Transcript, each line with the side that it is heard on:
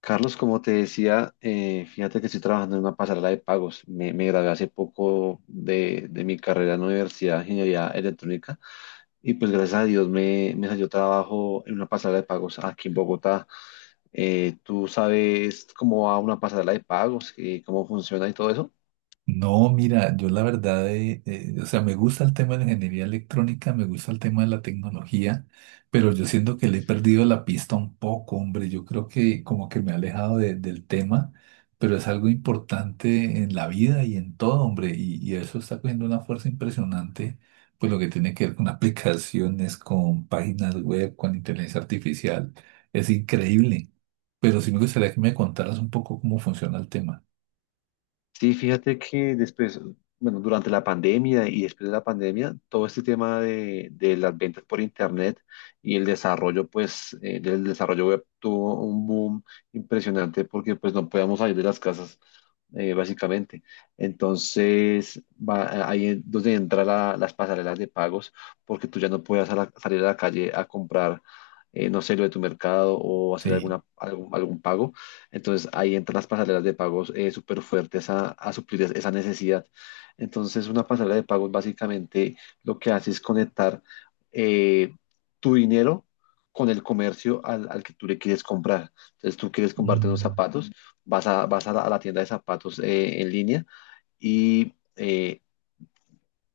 left: Carlos, como te decía, fíjate que estoy trabajando en una pasarela de pagos. Me gradué hace poco de mi carrera en la Universidad de Ingeniería Electrónica, y pues gracias a Dios me salió trabajo en una pasarela de pagos aquí en Bogotá. ¿Tú sabes cómo va una pasarela de pagos y cómo funciona y todo eso?
right: No, mira, yo la verdad, o sea, me gusta el tema de la ingeniería electrónica, me gusta el tema de la tecnología, pero yo siento que le he perdido la pista un poco, hombre. Yo creo que como que me he alejado del tema, pero es algo importante en la vida y en todo, hombre, y eso está cogiendo una fuerza impresionante, pues lo que tiene que ver con aplicaciones, con páginas web, con inteligencia artificial, es increíble. Pero sí me gustaría que me contaras un poco cómo funciona el tema.
left: Sí, fíjate que después, bueno, durante la pandemia y después de la pandemia, todo este tema de las ventas por internet y el desarrollo, pues, del desarrollo web, tuvo un boom impresionante porque, pues, no podíamos salir de las casas, básicamente. Entonces, va, ahí es donde entran las pasarelas de pagos, porque tú ya no puedes salir a la calle a comprar, no sé, lo de tu mercado o hacer
right: Sí.
left: algún pago. Entonces ahí entran las pasarelas de pagos, súper fuertes a suplir esa necesidad. Entonces una pasarela de pagos básicamente lo que hace es conectar, eh, tu dinero con el comercio al que tú le quieres comprar. Entonces tú quieres comprarte unos
right: Mm.
left: zapatos, vas a la tienda de zapatos, en línea y... eh,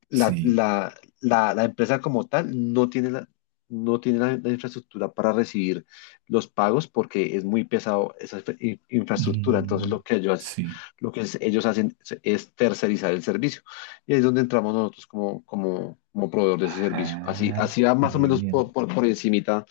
left: la,
right: Sí.
left: la, la empresa como tal no tiene la, no tiene la infraestructura para recibir los pagos, porque es muy pesado esa infraestructura. Entonces
right: Mm,
left: lo que
right: sí.
left: ellos hacen es tercerizar el servicio. Y ahí es donde entramos nosotros como, como proveedor de ese servicio.
right: Ah,
left: Así va
right: qué
left: más o menos
right: bien.
left: por encimita,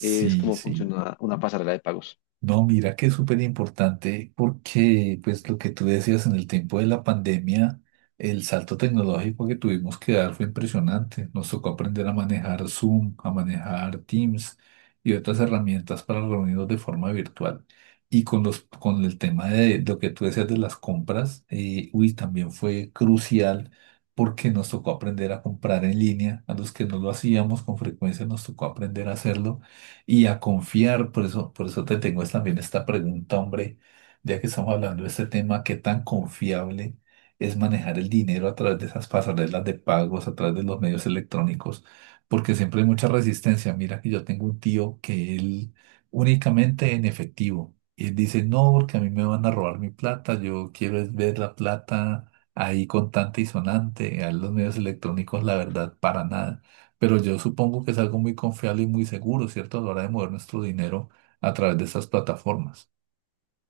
left: es como
right: sí.
left: funciona una pasarela de pagos.
right: No, mira que es súper importante porque, pues, lo que tú decías en el tiempo de la pandemia, el salto tecnológico que tuvimos que dar fue impresionante. Nos tocó aprender a manejar Zoom, a manejar Teams y otras herramientas para reunirnos de forma virtual. Y con los, con el tema de, lo que tú decías de las compras, uy, también fue crucial porque nos tocó aprender a comprar en línea. A los que no lo hacíamos con frecuencia nos tocó aprender a hacerlo y a confiar. Por eso te tengo es también esta pregunta, hombre, ya que estamos hablando de este tema, ¿qué tan confiable es manejar el dinero a través de esas pasarelas de pagos, a través de los medios electrónicos? Porque siempre hay mucha resistencia. Mira que yo tengo un tío que él únicamente en efectivo. Y él dice, no, porque a mí me van a robar mi plata, yo quiero es ver la plata ahí contante y sonante, a los medios electrónicos, la verdad, para nada. Pero yo supongo que es algo muy confiable y muy seguro, ¿cierto? A la hora de mover nuestro dinero a través de estas plataformas.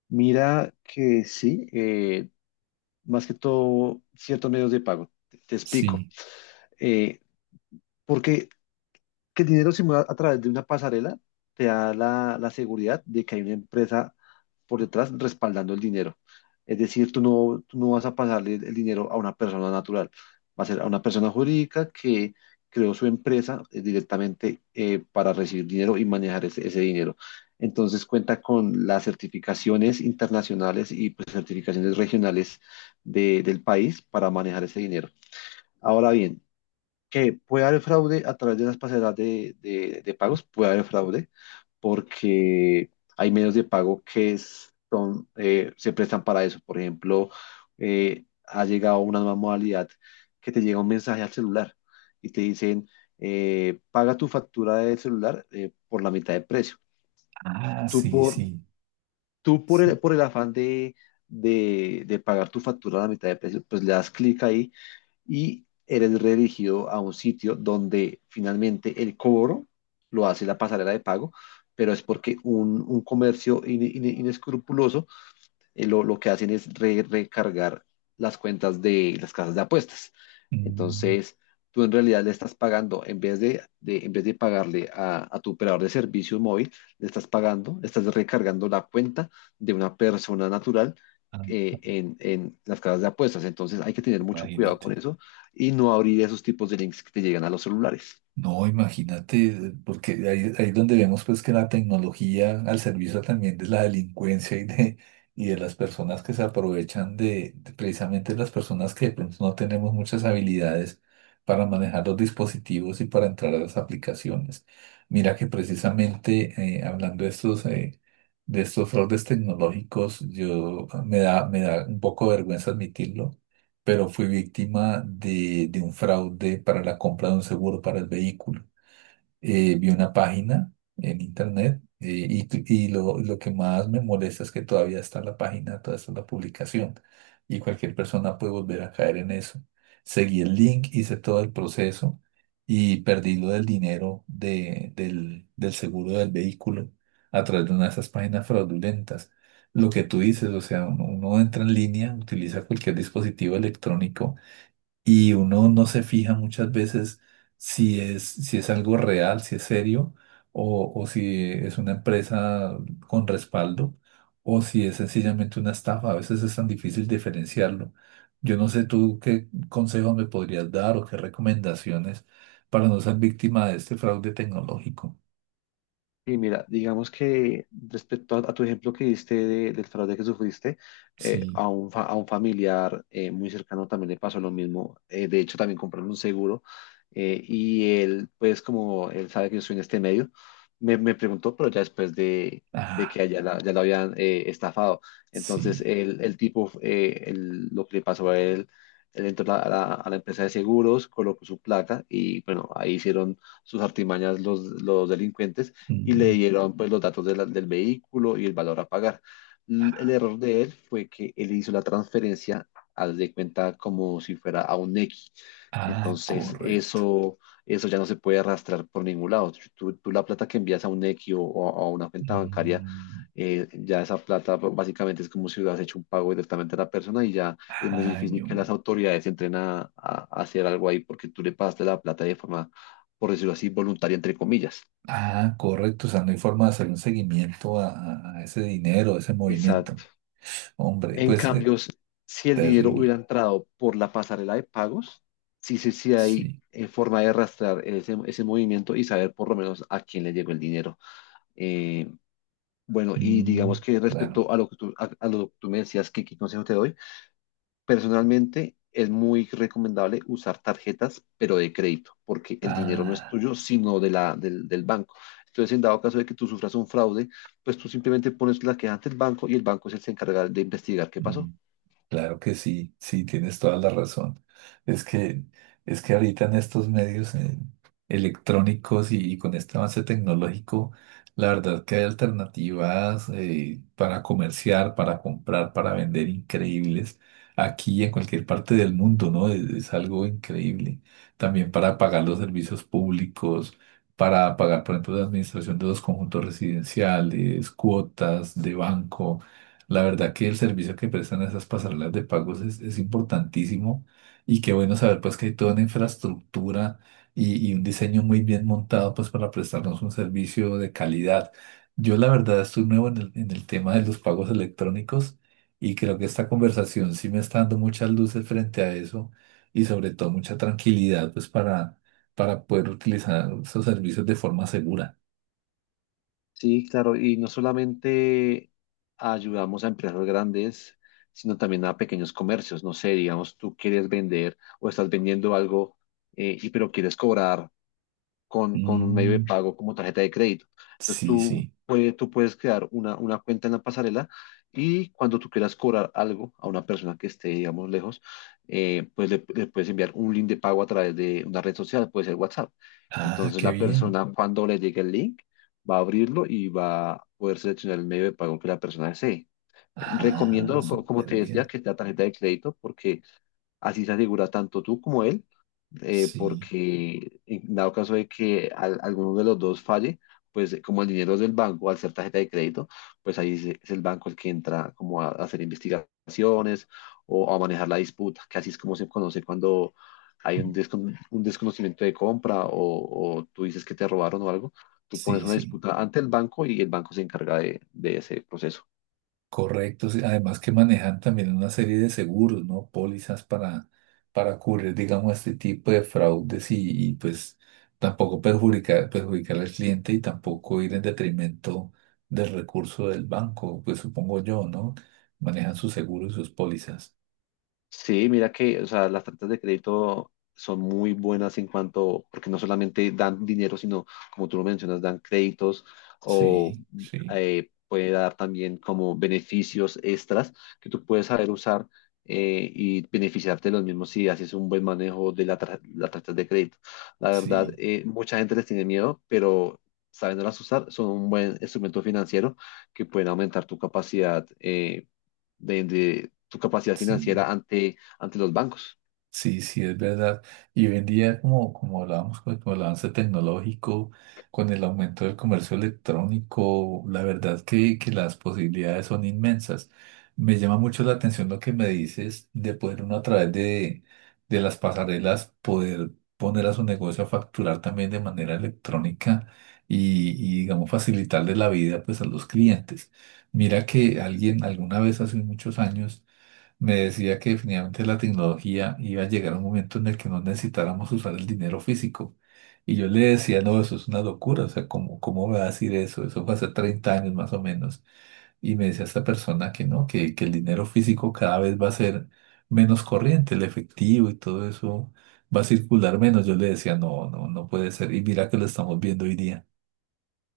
left: Mira que sí, más que todo ciertos medios de pago. Te explico.
right: Sí.
left: Eh, porque que el dinero simulado a través de una pasarela te da la seguridad de que hay una empresa por detrás respaldando el dinero. Es decir, tú no vas a pasarle el dinero a una persona natural, va a ser a una persona jurídica que creó su empresa, directamente, para recibir dinero y manejar ese dinero. Entonces cuenta con las certificaciones internacionales y, pues, certificaciones regionales del país para manejar ese dinero. Ahora bien, que puede haber fraude a través de las pasarelas de pagos, puede haber fraude, porque hay medios de pago que son, se prestan para eso. Por ejemplo, ha llegado una nueva modalidad que te llega un mensaje al celular y te dicen, paga tu factura del celular, por la mitad del precio.
right: Ah,
left: Tú
right: sí,
left: por,
right: sí,
left: tú por
right: sí.
left: por el afán de pagar tu factura a la mitad de precio, pues le das clic ahí y eres redirigido a un sitio donde finalmente el cobro lo hace la pasarela de pago, pero es porque un comercio inescrupuloso, lo que hacen es recargar las cuentas de las casas de apuestas.
right: Mm,
left: Entonces, tú en realidad le estás pagando, en vez en vez de pagarle a tu operador de servicio móvil, le estás pagando, estás recargando la cuenta de una persona natural,
right: ah,
left: en las casas de apuestas. Entonces, hay que tener mucho cuidado con
right: imagínate.
left: eso y no abrir esos tipos de links que te llegan a los celulares.
right: No, imagínate, porque ahí, ahí donde vemos pues que la tecnología al servicio también de la delincuencia y de las personas que se aprovechan de precisamente las personas que pues, no tenemos muchas habilidades para manejar los dispositivos y para entrar a las aplicaciones. Mira que precisamente hablando de estos fraudes tecnológicos, yo me da un poco de vergüenza admitirlo pero fui víctima de un fraude para la compra de un seguro para el vehículo, vi una página en internet, y lo que más me molesta es que todavía está la página, todavía está la publicación y cualquier persona puede volver a caer en eso. Seguí el link, hice todo el proceso y perdí lo del dinero del seguro del vehículo a través de una de esas páginas fraudulentas. Lo que tú dices, o sea, uno, uno entra en línea, utiliza cualquier dispositivo electrónico y uno no se fija muchas veces si es, si es algo real, si es serio, o si es una empresa con respaldo, o si es sencillamente una estafa. A veces es tan difícil diferenciarlo. Yo no sé tú qué consejos me podrías dar o qué recomendaciones para no ser víctima de este fraude tecnológico.
left: Y mira, digamos que respecto a tu ejemplo que diste del fraude que sufriste,
right: Sí,
left: a a un familiar muy cercano también le pasó lo mismo. De hecho, también compraron un seguro, y él, pues como él sabe que yo soy en este medio, me preguntó, pero ya después de
right: ah,
left: que ya, ya lo habían, estafado. Entonces,
right: sí.
left: el tipo, lo que le pasó a él, él entró a a la empresa de seguros, colocó su placa y bueno, ahí hicieron sus artimañas los delincuentes, y le
right: Mm.
left: dieron pues los datos de del vehículo y el valor a pagar. El error de él fue que él hizo la transferencia, haz de cuenta, como si fuera a un X.
right: Ah,
left: Entonces,
right: correcto.
left: eso ya no se puede arrastrar por ningún lado. Si tú la plata que envías a un X o a una cuenta bancaria,
right: Mm.
left: ya esa plata, pues, básicamente es como si hubieras hecho un pago directamente a la persona, y ya es muy
right: Ay,
left: difícil que
right: hombre.
left: las autoridades se entren a hacer algo ahí, porque tú le pagaste la plata de forma, por decirlo así, voluntaria, entre comillas.
right: Ah, correcto, o sea, no hay forma de hacer un seguimiento a, a ese dinero, a ese movimiento.
left: Exacto.
right: Hombre,
left: En
right: pues,
left: cambio, si el dinero hubiera
right: terrible,
left: entrado por la pasarela de pagos, sí, sí, sí hay,
right: sí.
left: forma de rastrear ese movimiento y saber por lo menos a quién le llegó el dinero. Eh, bueno, y digamos
right: Mm,
left: que
right: claro.
left: respecto a lo que tú, a lo que tú me decías, ¿que qué consejo te doy? Personalmente es muy recomendable usar tarjetas, pero de crédito, porque el dinero no es
right: Ah,
left: tuyo, sino de del banco. Entonces, en dado caso de que tú sufras un fraude, pues tú simplemente pones la queja ante el banco, y el banco es el que se encarga de investigar qué
right: mm.
left: pasó.
right: Claro que sí, sí, tienes toda la razón. Es que, es que ahorita en estos medios electrónicos y con este avance tecnológico, la verdad que hay alternativas para comerciar, para comprar, para vender increíbles aquí y en cualquier parte del mundo, ¿no? Es algo increíble. También para pagar los servicios públicos, para pagar, por ejemplo, la administración de los conjuntos residenciales, cuotas de banco. La verdad que el servicio que prestan esas pasarelas de pagos es importantísimo y qué bueno saber pues que hay toda una infraestructura y un diseño muy bien montado pues para prestarnos un servicio de calidad. Yo la verdad estoy nuevo en en el tema de los pagos electrónicos y creo que esta conversación sí me está dando muchas luces frente a eso y sobre todo mucha tranquilidad pues para poder utilizar esos servicios de forma segura.
left: Sí, claro, y no solamente ayudamos a empresas grandes, sino también a pequeños comercios. No sé, digamos, tú quieres vender o estás vendiendo algo, y pero quieres cobrar con un medio de
right: Mm,
left: pago como tarjeta de crédito. Entonces
right: sí, sí.
left: tú puedes crear una cuenta en la pasarela, y cuando tú quieras cobrar algo a una persona que esté, digamos, lejos, pues le puedes enviar un link de pago a través de una red social, puede ser WhatsApp.
right: Ah,
left: Entonces
right: qué
left: la
right: bien.
left: persona, cuando le llegue el link, va a abrirlo y va a poder seleccionar el medio de pago que la persona desee.
right: Ah,
left: Recomiendo, como
right: súper
left: te
right: bien.
left: decía, que sea tarjeta de crédito, porque así se asegura tanto tú como él,
right: Sí,
left: porque en dado caso de que alguno de los dos falle, pues, como el dinero es del banco, al ser tarjeta de crédito, pues ahí es el banco el que entra como a hacer investigaciones o a manejar la disputa, que así es como se conoce cuando hay un, un desconocimiento de compra, o tú dices que te robaron o algo, tú pones
right: sí,
left: una
right: sí.
left: disputa ante el banco y el banco se encarga de ese proceso.
right: Correcto. Sí. Además que manejan también una serie de seguros, ¿no? Pólizas para cubrir, digamos, este tipo de fraudes pues tampoco perjudicar, perjudicar al cliente y tampoco ir en detrimento del recurso del banco, pues supongo yo, ¿no? Manejan sus seguros y sus pólizas.
left: Sí, mira que, o sea, las tarjetas de crédito son muy buenas en cuanto, porque no solamente dan dinero, sino, como tú lo mencionas, dan créditos o,
right: Sí, sí,
left: puede dar también como beneficios extras que tú puedes saber usar, y beneficiarte de los mismos si haces un buen manejo de las tarjetas de crédito. La verdad,
right: sí,
left: mucha gente les tiene miedo, pero sabiéndolas usar, son un buen instrumento financiero que pueden aumentar tu capacidad, de tu capacidad
right: sí.
left: financiera ante, ante los bancos.
right: Sí, sí, es verdad. Y hoy en día, como, como hablábamos con el avance tecnológico, con el aumento del comercio electrónico, la verdad que las posibilidades son inmensas. Me llama mucho la atención lo que me dices de poder uno a través de las pasarelas poder poner a su negocio a facturar también de manera electrónica y digamos, facilitarle la vida pues a los clientes. Mira que alguien alguna vez hace muchos años me decía que definitivamente la tecnología iba a llegar a un momento en el que no necesitáramos usar el dinero físico. Y yo le decía, no, eso es una locura, o sea, ¿cómo, cómo va a decir eso? Eso fue hace 30 años más o menos. Y me decía esta persona que no, que el dinero físico cada vez va a ser menos corriente, el efectivo y todo eso va a circular menos. Yo le decía, no, no, no puede ser. Y mira que lo estamos viendo hoy día.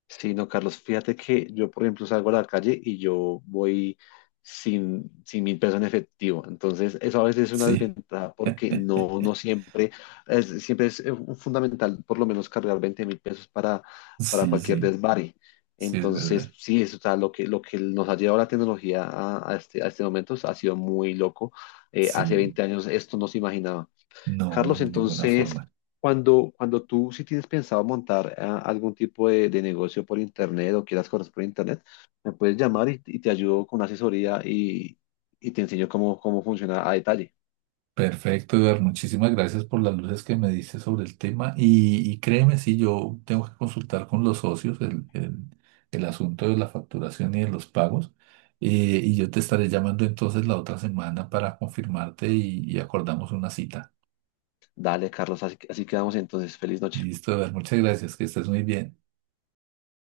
left: Sí, no, Carlos, fíjate que yo, por ejemplo, salgo a la calle y yo voy sin 1.000 pesos en efectivo. Entonces, eso a veces es una
right: Sí,
left: desventaja porque no, no siempre, es, siempre es, fundamental por lo menos cargar 20.000 pesos para
right: sí,
left: cualquier
right: sí,
left: desvare.
right: sí, es
left: Entonces,
right: verdad.
left: sí, eso, o sea, lo que nos ha llevado la tecnología a este momento, o sea, ha sido muy loco. Hace
right: Sí,
left: 20 años esto no se imaginaba.
right: no,
left: Carlos,
right: de ninguna
left: entonces,
right: forma.
left: cuando tú, si tienes pensado montar, algún tipo de negocio por internet o quieras cosas por internet, me puedes llamar y te ayudo con una asesoría, y te enseño cómo, cómo funciona a detalle.
right: Perfecto, Eduardo. Muchísimas gracias por las luces que me diste sobre el tema. Y créeme, si yo tengo que consultar con los socios el asunto de la facturación y de los pagos. Y yo te estaré llamando entonces la otra semana para confirmarte y acordamos una cita.
left: Dale, Carlos, así quedamos entonces. Feliz noche.
right: Listo, Eduardo. Muchas gracias. Que estés muy bien.